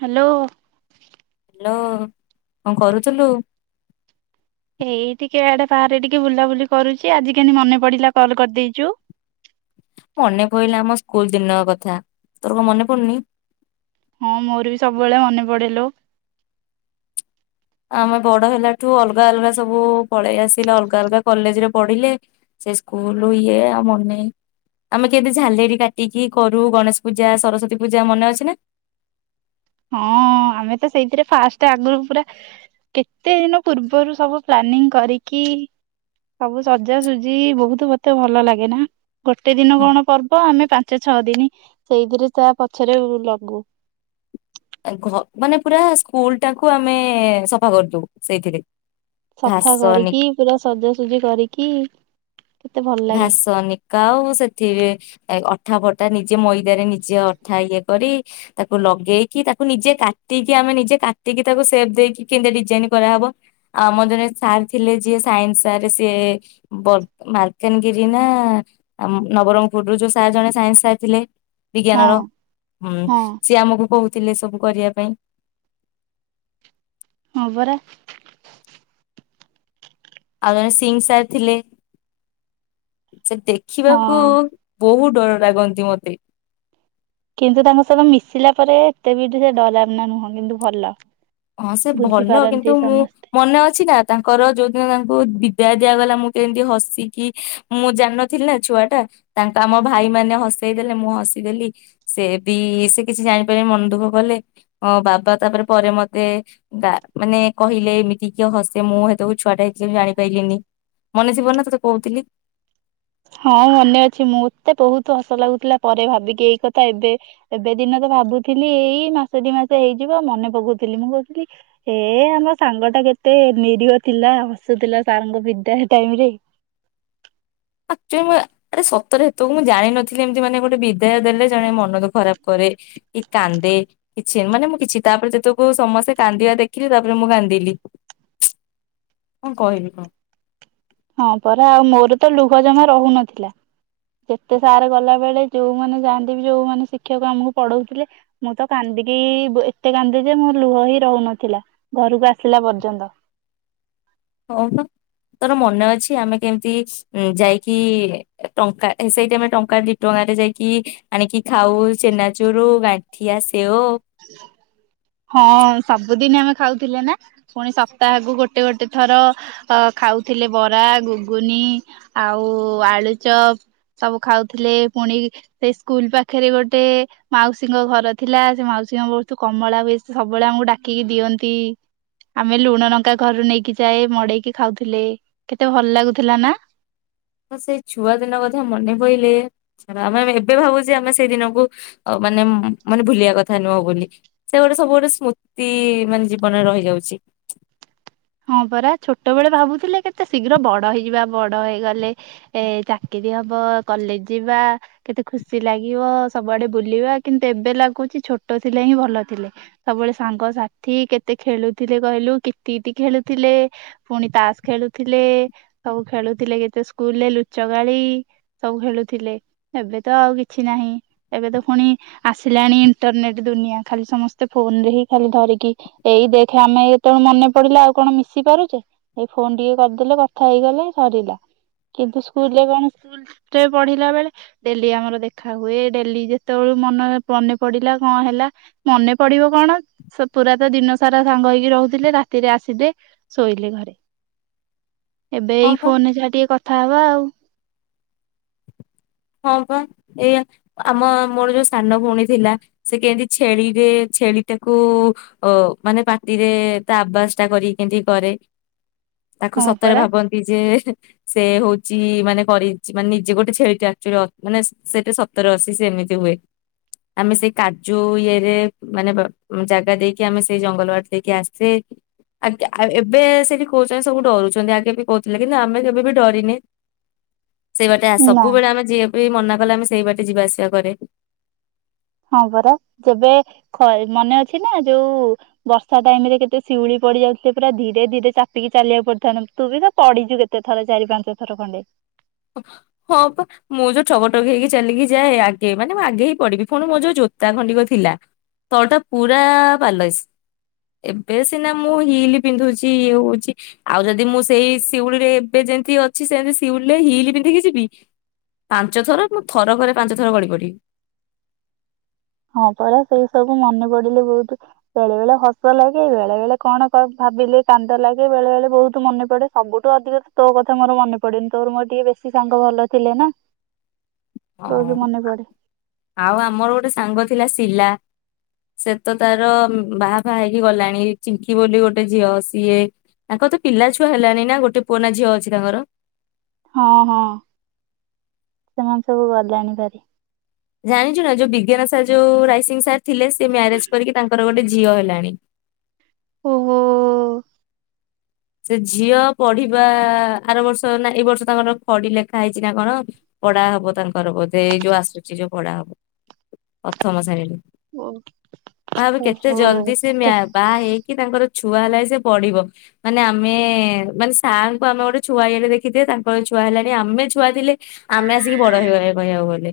Hello hello କଣ କରୁଥିଲୁ? ଏଇ ଟିକେ ଆଡେ ବାହାରେ ଟିକେ ବୁଲାବୁଲି କରୁଛି ଆଜି କେମତି ମନେ ପଡିଲା କଲ କରିଦେଇଛୁ ମନେ ପଡିଲା ଆମ ସ୍କୁଲ ଦିନ କଥା ତୋର କଣ ମନେ ପଡୁନି ହଁ ମୋର ବି ସବୁବେଳେ ମନେ ପଡେଲୋ ଆମେ ବଡ ହେଲାଠୁ ଅଲଗା ଅଲଗା ସବୁ ପଳେଇ ଆସିଲେ ଅଲଗା ଅଲଗା କଲେଜରେ ପଢିଲେ ସେ ସ୍କୁଲ ଇଏ ଆଉ ମନେ ଆମେ କେମିତି ଝାଲେରି କାଟିକି କରୁ ଗଣେଶ ପୂଜା ସରସ୍ଵତୀ ପୂଜା ମନେ ଅଛି ନା। ହଁ ଆମେ ତ ସେଇଥିରେ ଫାଷ୍ଟ ଆଗରୁ ପୁରା କେତେ ଦିନ ପୂର୍ବରୁ ସବୁ ପ୍ଲାନିଂ କରିକି ସବୁ ସଜାସଜି ବହୁତ ମତେ ଭଲ ଲାଗେ ନା ଗୋଟେ ଦିନ କଣ ପର୍ବ ଆମେ ପାଞ୍ଚ ପାଞ୍ଚ ଛଅ ଦିନ ସେଇଥିରେ ତା ପଛରେ ଲାଗୁ ମାନେ ପୁରା ସ୍କୁଲ ଟାକୁ ଆମେ ସଫା କରିଦଉ ସେଇଥିରେ ସଫା ଘାସ ନି କରିକି ପୁରା ସଜାସଜି କରିକି କି ଘାସ ନିକା ଆଉ ସେଥିରେ ଅଠା ଫଟା ନିଜେ ମଇଦ ନିଜେ ଅଠା ଇଏ କରି ତାକୁ ଲଗେଇକି ତାକୁ ନିଜେ କାଟିକି ଆମେ ନିଜେ କାଟିକି ତାକୁ ସେପ ଦେଇକି କେମତି ଡିଜାଇନ କରାହେବ ଆଉ ଆମର ଜଣେ ସାର୍ ଥିଲେ ଯିଏ ସାଇନ୍ସ ସାରେ ସିଏ ହେମଗିରି ନା ନବରଙ୍ଗପୁରରୁୁ ଯୋଉ ସାର୍ ଜଣେ ସାଇନ୍ସ ସାର୍ ଥିଲେ ହଁ ବିଜ୍ଞାନ ର ହୁଁ ହଁ ସିଏ ଆମକୁ କହୁ- ଥିଲେ ସବୁ କରିଆ ପାଇଁ। ହଁ ପରା। ଆଉ ସିଂ ସାର୍ ଥିଲେ। ସେ ଦେଖିବାକୁ ହଁ। ବହୁ ଡର ଲାଗନ୍ତି ମତେ। କିନ୍ତୁ ତାଙ୍କ ସହିତ ମିଶିଲା ପରେ ଏତେ ବି ସେ ଡରାୱାନା ନୁହଁ କିନ୍ତୁ ଭଲ। ହଁ ସେ ଭଲ ବୁଝିପାରନ୍ତି କିନ୍ତୁ ମୁଁ ସମସ୍ତେ। ମନେ ଅଛି ନା ତାଙ୍କର ଯୋଉଦିନ ଜା ବହୁତ ବିଦାୟ ଦିଆଗଲା ମୁଁ କେମିତି ହସିକି ମୁଁ ଜାଣନଥିଲି ନା ଛୁଆ ଟା ତାଙ୍କ ଆମ ଭାଇ ମାନେ ହସେଇ ଦେଲେ ମୁଁ ହସିଦେଲି ସେ ବି ସେ କିଛି ଜାଣିପାରି ମନ ଦୁଃଖ କଲେ ଅ ବାବା ତାପରେ ପରେ ମ ଏ ଗା ମାନେ କହିଲେ ଏମିତି କିଏ ହସେ ମୁଁ ହେତକୁ ଛୁଆଟେ ହେଇଥିଲି ଜାଣିପାଇଲିିନି ମନେଥିବ ନା ତତେ କହୁଥିଲି। ହଁ ମନେ ଅଛି ମୋତେ ବହୁତ ହସ ଲାଗୁଥିଲା ପରେ ଭାବିକି ଏଇ କଥା ଏବେ ଏବେ ଦିନ ତ ଭାବୁଥିଲି ଏଇ ମାସେ ଦି ମାସେ ହେଇଯିବ ମନେ ପକଉଥିଲି ମୁଁ କହୁଥିଲି ଏ ଆମ ସାଙ୍ଗ ଟା କେତେ ନିରୀହ ଥିଲା ହସୁଥିଲା ସାରଙ୍କ ବିଦାୟ ଟାଇମରେ। ଆକଚୁଲ୍ଲୀ ମୁଁ ଆରେ ସତରେ ହେତକୁ ମୁଁ ଜାଣିନଥିଲି ଏମିତି ମାନେ ଗୋଟେ ବିଦାୟ ଦେଲେ ଜଣେ ମନକୁ ଖରାପ କରେ କି କାନ୍ଦେ କିଛି ମାନେ ମୁଁ କିଛି ତାପରେ ଯେତକୁ ସମସ୍ତେ କାନ୍ଦିବା ଦେଖିଲି ତାପରେ ମୁଁ କାନ୍ଦିଲି କଣ କହିବି କହ। ହଁ ପରା ଆଉ ମୋର ତ ଲୁହ ଜମା ରହୁନଥିଲା ଯେତେ ସାର ଗଲା ବେଳେ ଯୋଉମାନେ ଯାଆନ୍ତି ବି ଯୋଉମାନେ ଶିକ୍ଷକ ଆମକୁ ପଢଉଥିଲେ ମୁଁ ତ କାନ୍ଦିକି ବ ଏତେ କାନ୍ଦେ ଯେ ମୋ ଲୁହ ହିଁ ରହୁନଥିଲା ଘରକୁ ଆସିଲା ପର୍ଯ୍ୟନ୍ତ। ହଁ ପା ତୋର ମନେ ଅଛି ଆମେ କେମିତି ଇ ଯାଇକି ଟଙ୍କା ସେଇଠି ଆମେ ଟଙ୍କା ଦି ଟଙ୍କାରେ ଯାଇକି ଆଣିକି ଖାଉ ଚେନାଚୁରୁ ଗାଠିଆ ସେଓ। ହଁ ସବୁଦିନ ଆମେ ଖାଉଥିଲେ ନା ପୁଣି ସପ୍ତାହକୁ ଗୋଟେ ଗୋଟେ ଥର ଖାଉଥିଲେ ବରା ଗୁଗୁନି ଆଉ ଆଳୁଚପ ସବୁ ଖାଉଥିଲେ ପୁଣି ସେ ସ୍କୁଲ ପାଖରେ ଗୋଟେ ମାଉସୀଙ୍କ ଘର ଥିଲା ସେ ମାଉ ସୀ ଙ୍କ ବହୁତୁ କମଳା ବେଶୀ ସବୁବେଳେ ଆମକୁ ଡାକିକି ଦିଅନ୍ତି ଆମେ ଲୁଣ ଲଙ୍କା ଘରରୁ ନେଇକି ଯାଏ ମଡେଇକି ଖାଉଥିଲେ କେତେ ଭଲ ଲାଗୁଥିଲା ନା। ସେଇ ଛୁଆ ଦିନ କଥା ମନେ ପଇଲେ ରା ଆ-ଆ-ଆମେ ଏବେ ଭାବୁଛେ ଆମେ ସେଇ ଦିନକୁ ଅ ମାନେ ମ ମାନେ ଭୁଲିଆ କଥା ନୁହଁ ବୋଲି ସେ ଗୋଟେ ସବୁ ଗୋଟେ ସ୍ମୃତି ମାନେ ଜୀବନରେ ରହିଯାଉଛି। ହଁ ପରା ଛୋଟବେଳେ ଭାବୁଥିଲେ କେତେ ଶୀଘ୍ର ବଡ ହେଇଯିବା ବଡ ହେଇଗଲେ ଏ ଚାକିରୀ ହବ କଲେଜ ଯିବା କେତେ ଖୁସି ଲାଗିବ ସବୁଆଡେ ବୁଲିବା କିନ୍ତୁ ଏବେ ଲାଗୁଛି ଛୋଟ ଥିଲେ ହିଁ ଭଲ ଥିଲେ ସବୁବେଳେ ସାଙ୍ଗସାଥି କେତେ ଖେଳୁଥିଲେ କହିଲୁ କିତିକି ଖେଳୁଥିଲେ ପୁଣି ତାସ ଖେଳୁଥିଲେ ସବୁ ଖେଳୁଥିଲେ କେତେ ସ୍କୁଲରେ ଲୁଚକାଳି ସବୁ ଖେଳୁଥିଲେ ଏବେ ତ ଆଉ କିଛି ନାହିଁ ଏବେ ତ ପୁଣି ଆସିଲାଣି ଇଣ୍ଟରନେଟ ଦୁନିଆ ଖାଲି ସମସ୍ତେ ଫୋନ ରେ ହିଁ ଖାଲି ଧରିକି ଏଇ ଦେଖେ ଆମେ ଏତ ମନେ। ପଡ଼ିଲା ଆଉ କଣ ମିଶି ପାରୁଚେ ଏଇ ଫୋନ ଟିକେ କରିଦେଲେ କଥା ହେଇଗଲେ ସରିଲା କିନ୍ତୁ ସ୍କୁଲରେ କଣ ସ୍କୁଲରେ [unintelligible] ପଢିଲା ବେଳେ ଡେଲି ଆମର ଦେଖା ହୁଏ ଡେଲି ଯେତେବେଳୁ ମନରେ ମନେ ପଡିଲା କଣ ହେଲା ମନେ ପଡିବ କଣ ପୁରା ତ ଦିନ ସାରା ସାଙ୍ଗ ହେଇକି ରହୁଥିଲେ ରା ରାତିରେ ଆସିବେ ଶୋଇଲେ ଘରେ। ଏବେ ହଁ ଏଇ ପା। ଫୋନ ରେ ଯାହା ଟିକେ କଥା ବା ଆଉ। ହଁ ପା ଏୟା ଆମ ମୋର ଯୋଉ ସାନ ଭଉଣୀ ଥିଲା ସେ କେମିତି ଛେଳିରେ ଛେଳିଟାକୁ ଅ ମାନେ ପାଟିରେ ତା ଆବାସ ଟା କରିକି କେମିତି କରେ। ତାକୁ ହଁ ସତରେ ପରା ଭାବନ୍ତି ଯେ। ସେ ହଉଚି ମାନେ କରିଚ ମାନେ ନିଜେ ଗୋଟେ ଛେଳିଟା। ଚୁର ମାନେ ସ-ସ-ସେଠି ସତର ଅଶି ସେ ଏମିତି ହୁଏ ଆମେ ସେଇ କାଜୁ ଇଏ ରେ ମାନେ ବ ଜାଗା ଦେଇକି ଆମେ ସେଇ ଜଙ୍ଗଲ ବାଟ ଦେଇକି ଆସେ ଆ ଆ ଏବେ ସେଇଠି କହୁଛନ୍ତି ସବୁ ଡରୁଛନ୍ତି ଆଗେ ବି କହୁଥିଲେ କିନ୍ତୁ ଆମେ କେବେ ବି ଡରିନେ। ସେଇ ବାଟେ ଆ ନା ସବୁବେଳେ ଆମେ ବି ମନା କଲେ ଆମେ ସେଇ ବାଟେ ଯିବା ଆସିବା କରେ। ହଁ ପରା ଯେବେ ଖ ମନେ ଅଛି ନା ଯୋଉ ବର୍ଷା ଟାଇମ ରେ କେତେ ଶିଉଳି ପଡି ଯାଉଥିଲେ ପୁରା ଧୀରେ ଧୀରେ ଚାପିକି ଚାଲିବାକୁ ପଡିଥା ତୁ ବି ତ ପଡିଛୁ କେତେ ଥର ଚାରି ପାଞ୍ଚ ଥର ଖଣ୍ଡେ। ହଁ ପା ମୁଁ ଯୋଉ ଠଗଠଗ ହେଇକି ଚାଲିକି ଯାଏ ଆଗେ ମାନେ ମୁଁ ଆଗେ ହିଁ ପଡିବି ଫୁଣି ମୋ ଯୋଉ ଜୋତା ଖଣ୍ଡିକ ଥିଲା ତଳଟା ପୁରା ପାଲଇସ, ଏବେ ସିନା ମୁଁ ହିଲି ପିନ୍ଧୁଛି ଇଏ ହଉଛି ଆଉ ଯଦି ମୁଁ ସେଇ ଶିଉଳିରେ ଏବେ ଯେମତି ଅଛି ସେମତିି ଶିଉଲ ହିଲି ପିନ୍ଧିକି ଯିବି ପାଞ୍ଚ ଥର ମୁଁ ଥର କରେ ପାଞ୍ଚ ଥର ଗଳି ପଡିବି। ହଁ ପରା ସେଇ ସବୁ ମନେ ପଡିଲେ ବହୁତୁ ବେଳେ ବେଳେ ହସ ଲାଗେ ବେଳେ ବେଳେ କଣ କ ଭାବିଲେ କାନ୍ଦ ଲାଗେ ବେଳେ ବେଳେ ବହୁତ ମନେ ପଡେ ସବୁଠୁ ଅଧିକ ତ ତୋ କଥା ମୋର ମନେ ପଡେନି ତୋର ମୋର ଟିକେ ବେଶୀ ସାଙ୍ଗ ଭଲ ଥିଲେ ନା ହଁ ବହୁତ ମନେ ପଡେ। ଆ ଆଉ ଆମର ଗୋଟେ ସାଙ୍ଗ ଥିଲା ଶିଲା ସେ ତ ତାର ବାହା ଫାହା ହେଇକି ଗଲାଣି ଚିଙ୍କି ବୋଲି ଗୋଟେ ଝିଅ ସିଏ ତାଙ୍କ ତ ପିଲା ଛୁଆ ହେଲାଣି ନା ଗୋଟେ ପୁଅ ନା ଝିଅ ଅଛି ତାଙ୍କର ହଁ ହଁ ସେମାନେ ସବୁ ଗଲେଣି ଭେରି। ଜାଣିଛୁ ନା ଯୋଉ ବିଜ୍ଞାନ ସାର୍ ଯୋଉ ରାଇସିଂ ସାର୍ ଥିଲେ ସେ ମ୍ୟାରେଜ କରିକି ତାଙ୍କର ଗୋଟେ ଝି ଝିଅ ହେଲାଣି। ଓ ହୋ। ସେ ଝିଅ ପଢିବା ଆର ବର୍ଷ ନା ଏଇ ବର୍ଷ ତାଙ୍କର ଖଡି ଲେଖା ହେଇଛି ନା କଣ ପଢା ହବ ତାଙ୍କର ବୋଧେ ଏଇ ଯୋଉ ଆସୁଛି ଯୋଉ ପଢା ହବ ପ୍ରଥମ ଶ୍ରେଣୀରୁ। ଓହୋ ଭାବେ କେତେ ଜଲଦି ସେ ମ୍ୟା ବାହା ହେଇକି ତାଙ୍କର। ଛୁଆ ହେଲାଇ ସେ ପଢିବ। ମାନେ ଆମେ ମାନେ ସାର୍ ଙ୍କୁ ଆମେ ଗୋଟେ ଛୁଆ ଇଏରେ ଦେଖିଥିବେ, ତାଙ୍କର ଛୁଆ ହେଲାଣି ଆମେ ଛୁଆ ଥିଲେ ଆମେ ଆସିକି ବଡ ହେଇଗଲେଣି କହିବାକୁ ଗଲେ।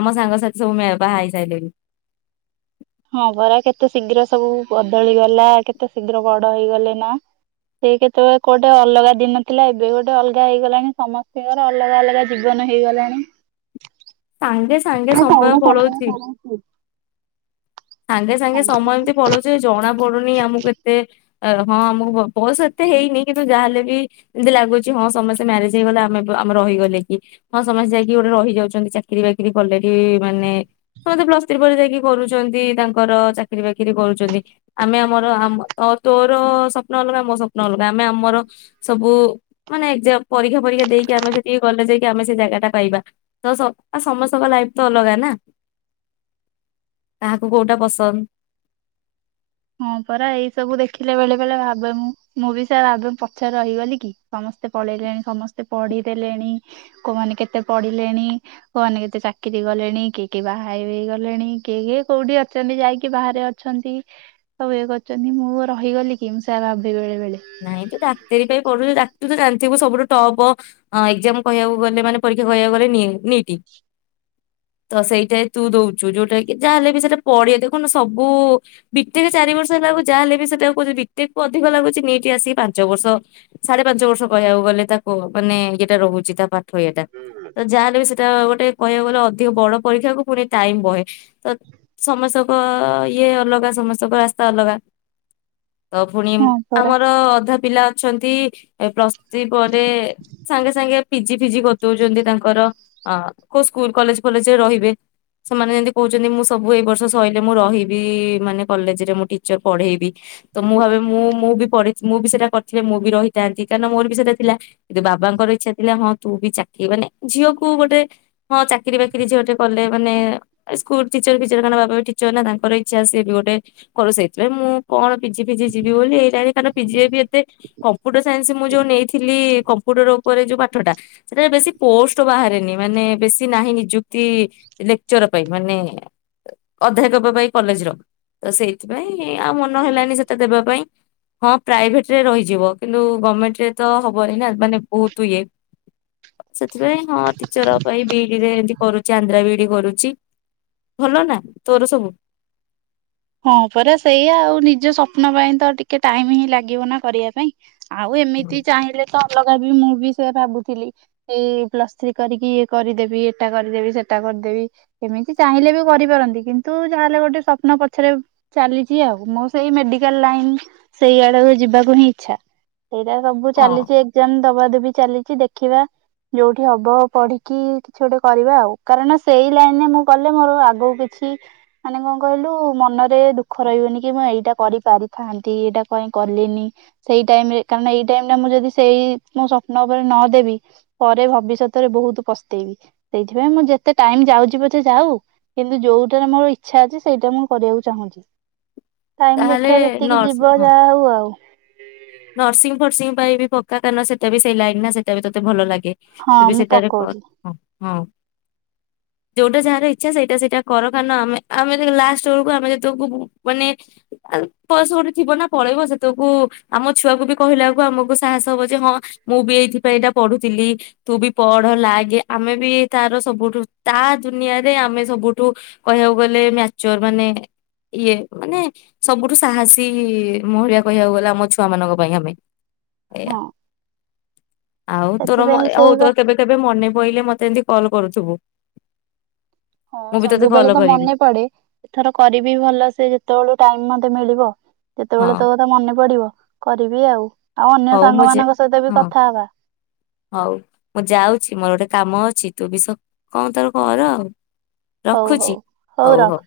ଆମ ସାଙ୍ଗସାଥି ସବୁ ମ୍ୟା ବାହା ହେଇ ସାଇଲେଣି। ହଁ ପରା କେତେ ଶୀଘ୍ର ସବୁ ବଦଳିଗଲା, କେତେ ଶୀଘ୍ର ବଡ ହେଇଗଲେ ନା, କିଏ କେତେବେଳେ କୋଉଟେ ଅଲଗା ଦିନ ଥିଲା ଏବେ ଗୋଟେ ଅଲଗା ହେଇଗଲାଣି ସମସ୍ତିଙ୍କର ଅଲଗା ଅଲଗା ଜୀବନ ହେଇଗଲାଣି। ସାଙ୍ଗେ ସାଙ୍ଗେ ସମୟ ପଳଉଚି। ହଁ ସାଙ୍ଗେ ସାଙ୍ଗେ ସମୟ ଏମତି ପଳଉଚି, ଯେ ଜଣା ପଡୁନି ଆମକୁ ଏତେ ଏ ହଁ ଆମକୁ ବ-ବୟସ ଏତେ ହେଇନି କିନ୍ତୁ ଯାହାହେଲେ ବି ଯେମତି ଲାଗୁଚି ହଁ ସମସ୍ତେ ମ୍ୟାରେଜ୍ ହେଇଗଲେ ଆମେ ବି ଆମେ ରହିଗଲେ କି ହଁ ସମସ୍ତେ ଯାଇକି ଗୋଟେ ରହିଯାଉଚନ୍ତି ଚାକିରି ବାକିରି କଲେ କି ମାନେ ସମସ୍ତେ ପ୍ଲସ୍ ଥ୍ରୀ ପରେ ଯାଇକି କରୁଚନ୍ତି। ତାଙ୍କର ଚାକିରି ବାକ୍ କିରି କରୁଚନ୍ତି, ଆମେ ଆମର ଆମ ତ ତୋର ତୋ ସ୍ୱପ୍ନ ଅଲଗା ମୋ ସ୍ୱପ୍ନ ଅଲଗା ଆମେ ଆମର ସବୁ ମାନେ ଏକ୍ଜାମ ପରୀକ୍ଷା ଫରୀକ୍ଷା ଦେଇକି ଆମେ ସେଠିକି କଲେଜ୍ ଯାଇକି ଆମେ ସେ ଜାଗା ଟା ପାଇବା ତ ସ-ଆ-ସମସ୍ତଙ୍କ ଲାଇଫ ତ ଅଲଗା ନା। ଆଁ ହଁ ପରା ଏଇ ସବୁ ଦେଖିଲେ ବେଳେ ବେଳେ ଭାବେ ମୁଁ, ମୁଁ ବି ସେୟା ଭାବେ ମୁଁ ପଛରେ ରହିଗଲି କି, ସମସ୍ତେ ପଳେଇଲେଣି, ସମସ୍ତେ ପଢିଦେଲେଣି, କୋଉମାନେ କେତେ ପଢିଲେଣି, କୋଉମାନେ କେତେ ଚାକିରି ଗଲେଣି, କିଏ କିଏ ବାହା ବି ହେଇଗଲେଣି, କିଏ କିଏ କୋଉଠି ଅଛନ୍ତି ଯାଇକି ବାହାରେ ଅଛନ୍ତି। ସବୁ ଇଏ କରୁଚନ୍ତି, ମୁଁ ରହିଗଲି କି ମୁଁ ସେୟା ଭାବେ ବେଳେ ବେଳେ। ନାଇଁ ତୁ ଡାକ୍ତରୀ ପାଇଁ ପଢୁଚୁ ଡା ତୁ ତ ଜାଣିଥିବୁ ସବୁଠୁ ଟପ୍ ଅଁ, ଏକ୍ଜାମ କହିବାକୁ ଗଲେ ମାନେ ପରୀକ୍ଷା କହିବାକୁ ଗଲେ ନି-ନିଟି, ତ ସେଇଟା ତୁ ଦଉଚୁ, ଯୋଉଟା କି ଯାହା ହେଲେବି ସେଟା ପଡେ ଦେଖୁନୁ ସବୁ ବିଟେକ୍ ଚାରି ବର୍ଷ ହେଲାକୁ ଯାହେଲେ ବି ସେଟା କହୁଚୁ ବିଟେକ୍ କୁ ଅଧିକ ଲାଗୁଚି ନିଟ୍। ଟି ଆସିକି ପାଞ୍ଚ ବର୍ଷ ସାଢେ ପାଞ୍ଚ ବର୍ଷ କହିବାକୁ ଗଲେ ତାକୁ ମାନେ ଇଏଟା ରହୁଚି ତା ପା ଥୋଇବାଟା ତ ଯାହେଲେ ବି ସେଟା ଗୋ ଟେ କହିବାକୁ ଗଲେ ଅଧିକ ବଡ ପରୀକ୍ଷାକୁ ପୁଣି ଟାଇମୂ ବହେ, ତ ସମସ୍ତଙ୍କ ଇଏ ଅଲଗା ସମସ୍ତଙ୍କ ରାସ୍ତା ଅଲଗା। ତ ଫୁଣି ହଁ ପରା। ଆମର୍ ଅଧା ପିଲା ଅଛନ୍ତି, ଏ ପ୍ଲସ୍ ଥ୍ରି ପରେ ସାଙ୍ଗେ ସାଙ୍ଗେ ପିଜି ଫିଜି କରିଦଉଚନ୍ତି ତାଙ୍କର ଅ, କୋଉ ସ୍କୁଲ୍, କଲେଜ୍ ଫଲେଜରେ ରହିବେ ସେମାନେ ଯେମିତି କହୁଚନ୍ତି ମୁଁ ସବୁ ଏଇ ବର୍ଷ ସଇଲେ ମୁଁ ରହିବି, ମାନେ କଲେଜ୍ ରେ ମୁଁ ଟିଚର୍ ପଢେଇବି, ତ ମୁଁ ଭାବେ ମୁଁ ମୁଁ ବି ପଢେ ମୁଁ ବି ସେଟା କରିଥିଲି ମୁଁ ବି ରହିଥାନ୍ତି, କାରଣ ମୋର ବି ସେଟା ଥିଲା, କିନ୍ତୁ ବାବାଙ୍କର ଇଚ୍ଛା ଥିଲା ହଁ ତୁ ବି ଚାକିରି ମାନେ ଝିଅକୁ ଗୋଟେ ହଁ ଚାକିରି ବାକିରି ଝିଅଟେ କଲେ ମାନେ ଏ-ସ୍କୁଲ୍ ଟିଚର୍ ଫିଚର କାରଣ ବାବା ବି ଟିଚର୍ ନା ତାଙ୍କର ଇଚ୍ଛା ସିଏ ବି ଗୋଟେ କରୁ, ସେଇଥିପାଇଁ ମୁଁ କଣ ପିଜିି ଫିଜି ଯିବି ବୋଲି ଏଇଟା [unintelligible] ପିଜି ଏବେ ଏତେ କମ୍ପୁଟର ସାଇନ୍ସ ମୁଁ ଯୋଉ ନେଇଥିଲି କମ୍ପୁଟର ଉପରେ ଯୋଉ ପାଠଟା ସେଟାରେ ବେଶି ପୋଷ୍ଟ ବାହାରେନି, ମାନେ ବେଶି ନାହିଁ ନିଯୁକ୍ତି ଲେକ୍ଚର୍ ପାଇଁ ମାନେ ଅଧ୍ୟାୟକ ପାଇଁ କଲେଜ୍ ର ତ ସେଇଥିପାଇଁ ଆଉ ମନ ହେଲାନି ସେଟା ଦେବା ପାଇଁ। ହଁ ପ୍ରାଇଭେଟ୍ ରେ ରହିଯିବ। କିନ୍ତୁ ଗମେଣ୍ଟ ରେ ତ ହବନି ନା ମାନେ ବହୁତ ଇଏ। ସେଥିପାଇଁ ହଁ ଟିଚର୍ ପାଇଁ ବିଇଡିରେ ଏମତି କରୁଚି, ଆନ୍ଧ୍ରା ବିଇଡି କରୁଚି, ଭଲ ନା ତୋର ସବୁ? ହଁ ପରା ସେଇଆା ଆଉ ନିଜ ସ୍ୱପ୍ନ ପାଇଁ ତ ଟିକେ ଟାଇମ୍ ହିଁ ଲାଗିବ ନା କରିବା ପାଇଁ। ଆଉ ଏମିତି ଚାହିଁଲେ ତ ଲଗାବି ମୁଁ ବି ସେୟା ଭାବୁଥିଲି, ଏଇ ପ୍ଲସ ଥ୍ରୀ କରିକି ଇଏ କରିଦେବି, ଏଟା କରିଦେବି, ସେଟା କରିଦେବି, ଏମିତି ଚାହିଁଲେ ବି କରିପାରନ୍ତି, କିନ୍ତୁ ଯାହା ହେଲେ ଗୋଟେ ସ୍ୱପ୍ନ ପ ଛେରେ ଚାଲିଚି ଆଉ, ମୁଁ ସେଇ ମେଡିକାଲ୍ ଲାଇନ୍ ସେଇ ଆଡକୁ ଯିବାକୁ ହିଁ ଇଚ୍ଛା। ସେଇଟା ସବୁ ହଁ ଚାଲିଚି ଏକ୍ଜାମ ଦବା ଦବି ଚାଲିଚି ଦେଖିବା ଯୋଉଠି ହବ ପଢିକି କିଛି ଗୋଟେ କରିବା ଆଉ, କାରଣ ସେଇ ଲାଇନ୍ ରେ ମୁଁ କଲେ ମୋର ଆଗକୁ କିଛି ମାନେ କଣ କହିଲୁ ମନରେ ଦୁଃଖ ରହିବନି କି ମୁଁ ଏଇଟା କରିପାରିଥାନ୍ତି, ଏଇଟା କାଇଁ କଲିନି, ସେଇ ଟାଇମ୍ ରେ କାରଣ ଏଇ ଟାଇମ୍ ଟା ମୁଁ ଯଦି ସେଇ ମୋ ସ୍ୱପ୍ନ ଉପରେ ନ ଦେବି ପରେ ଭବିଷ୍ୟତରେ ବହୁତ ପସ୍ତେଇବି, ସେଇଥିପାଇଁ ମୁଁ ଯେତେ ଟାଇମ୍ ଯାଉଚି ପଛେ ଯାଉ କିନ୍ତୁ ଯୋଉଟାରେ ମୋର ଇଚ୍ଛା ଅଛି ସେଇଟା ମୁଁ କରିବାକୁ ଚାହୁଁଚି। ଟାଇମ୍ ତାହେଲେ ଦେଖିବା ଯେତିକି ନର୍ସ ଯିବ ହଁ ଯାହା ହଉ ଆଉ। ହ ନର୍ସିଂ ଫର୍ସିଂ ପାଇଁ ବି ପକା, କାନ ସେଟା ବି ସେଇ ଲାଇନ୍ ନା ସେଟା ବି ତୋତେ ଭଲ ଲା କେ ହଁ ତ ବି ମୁଁ ସେଟାରେ ପକଉଛି ପ-ହଁ ହଁ ଯୋଉଟା ଯାହାର ଇଚ୍ଛା ସେଇଟା ସେଇଟା କର କାରଣ ଆମେ ଆମେ ଲାଷ୍ଟ ବେଳକୁ ଆମେ ଯେତକୁ ମାନେ ପସ ଗୋଟେ ଥିବ ନା ପଳେଇବ ସେତବେଳକୁ ଆମ ଛୁଆକୁ ବି କହିଲାକୁ ଆମକୁ ସାହସ ହବ ଯେ ହଁ ମୁଁ ବି ଏଇଥିପାଇଁ ଏଇଟା ପଢୁଥିଲି ତୁ ବି ପଢ ଲାଗେ ଆମେ ବି ତାର ସବୁଠୁ ତା ଦୁନିଆରେ ଆମେ ସବୁଠୁ କହିବାକୁ ଗଲେ ମ୍ୟାଚୋର ମାନେ ଇଏ ମାନେ ସବୁଠୁ ସାହସୀ ମହିଳା କହିବାକୁ ଗଲେ ଆମ ଛୁଆ ମମାନଙ୍କ ପାଇଁ ଆମେ ଏଇଞା ହଁ। ଆଉ ତୋର ସେଥିପାଇଁ ହଉ ସେଇ ବା ତୋ କେବେ କେବେ ମନେ ବହିଲେ ମତେ ଏମିତି କଲ କରୁଥିବୁ ହଁ ମୁଁ ବି ତୋତେ ସବୁବେଳେ କଲ୍ ତ କରିବି ମନେ ପଡେ ଏଥର କରିବି ଭଲ ସେ ଯେତେବେଳ ଟାଇମ ମତେ ମିଳିବ ହ ହ ହଁ ଯେତେବେଳେ ତୋ କଥା ମନେ ପଡିବ କରିବି ଆଉ। ଆଉ ଅନ୍ୟ ହଉ ମୁଁ ସାଙ୍ଗମାନଙ୍କ ସହିତ ବି ହଁ କଥା ହବା ହଉ ମୁଁ ଯାଉଛି ମୋର ଗୋଟେ କାମ ଅଛି ତୁ ବି ସ କଣ ତାର ଘ ଆଉ ହଉ ହଉ ହଉ ରଖ।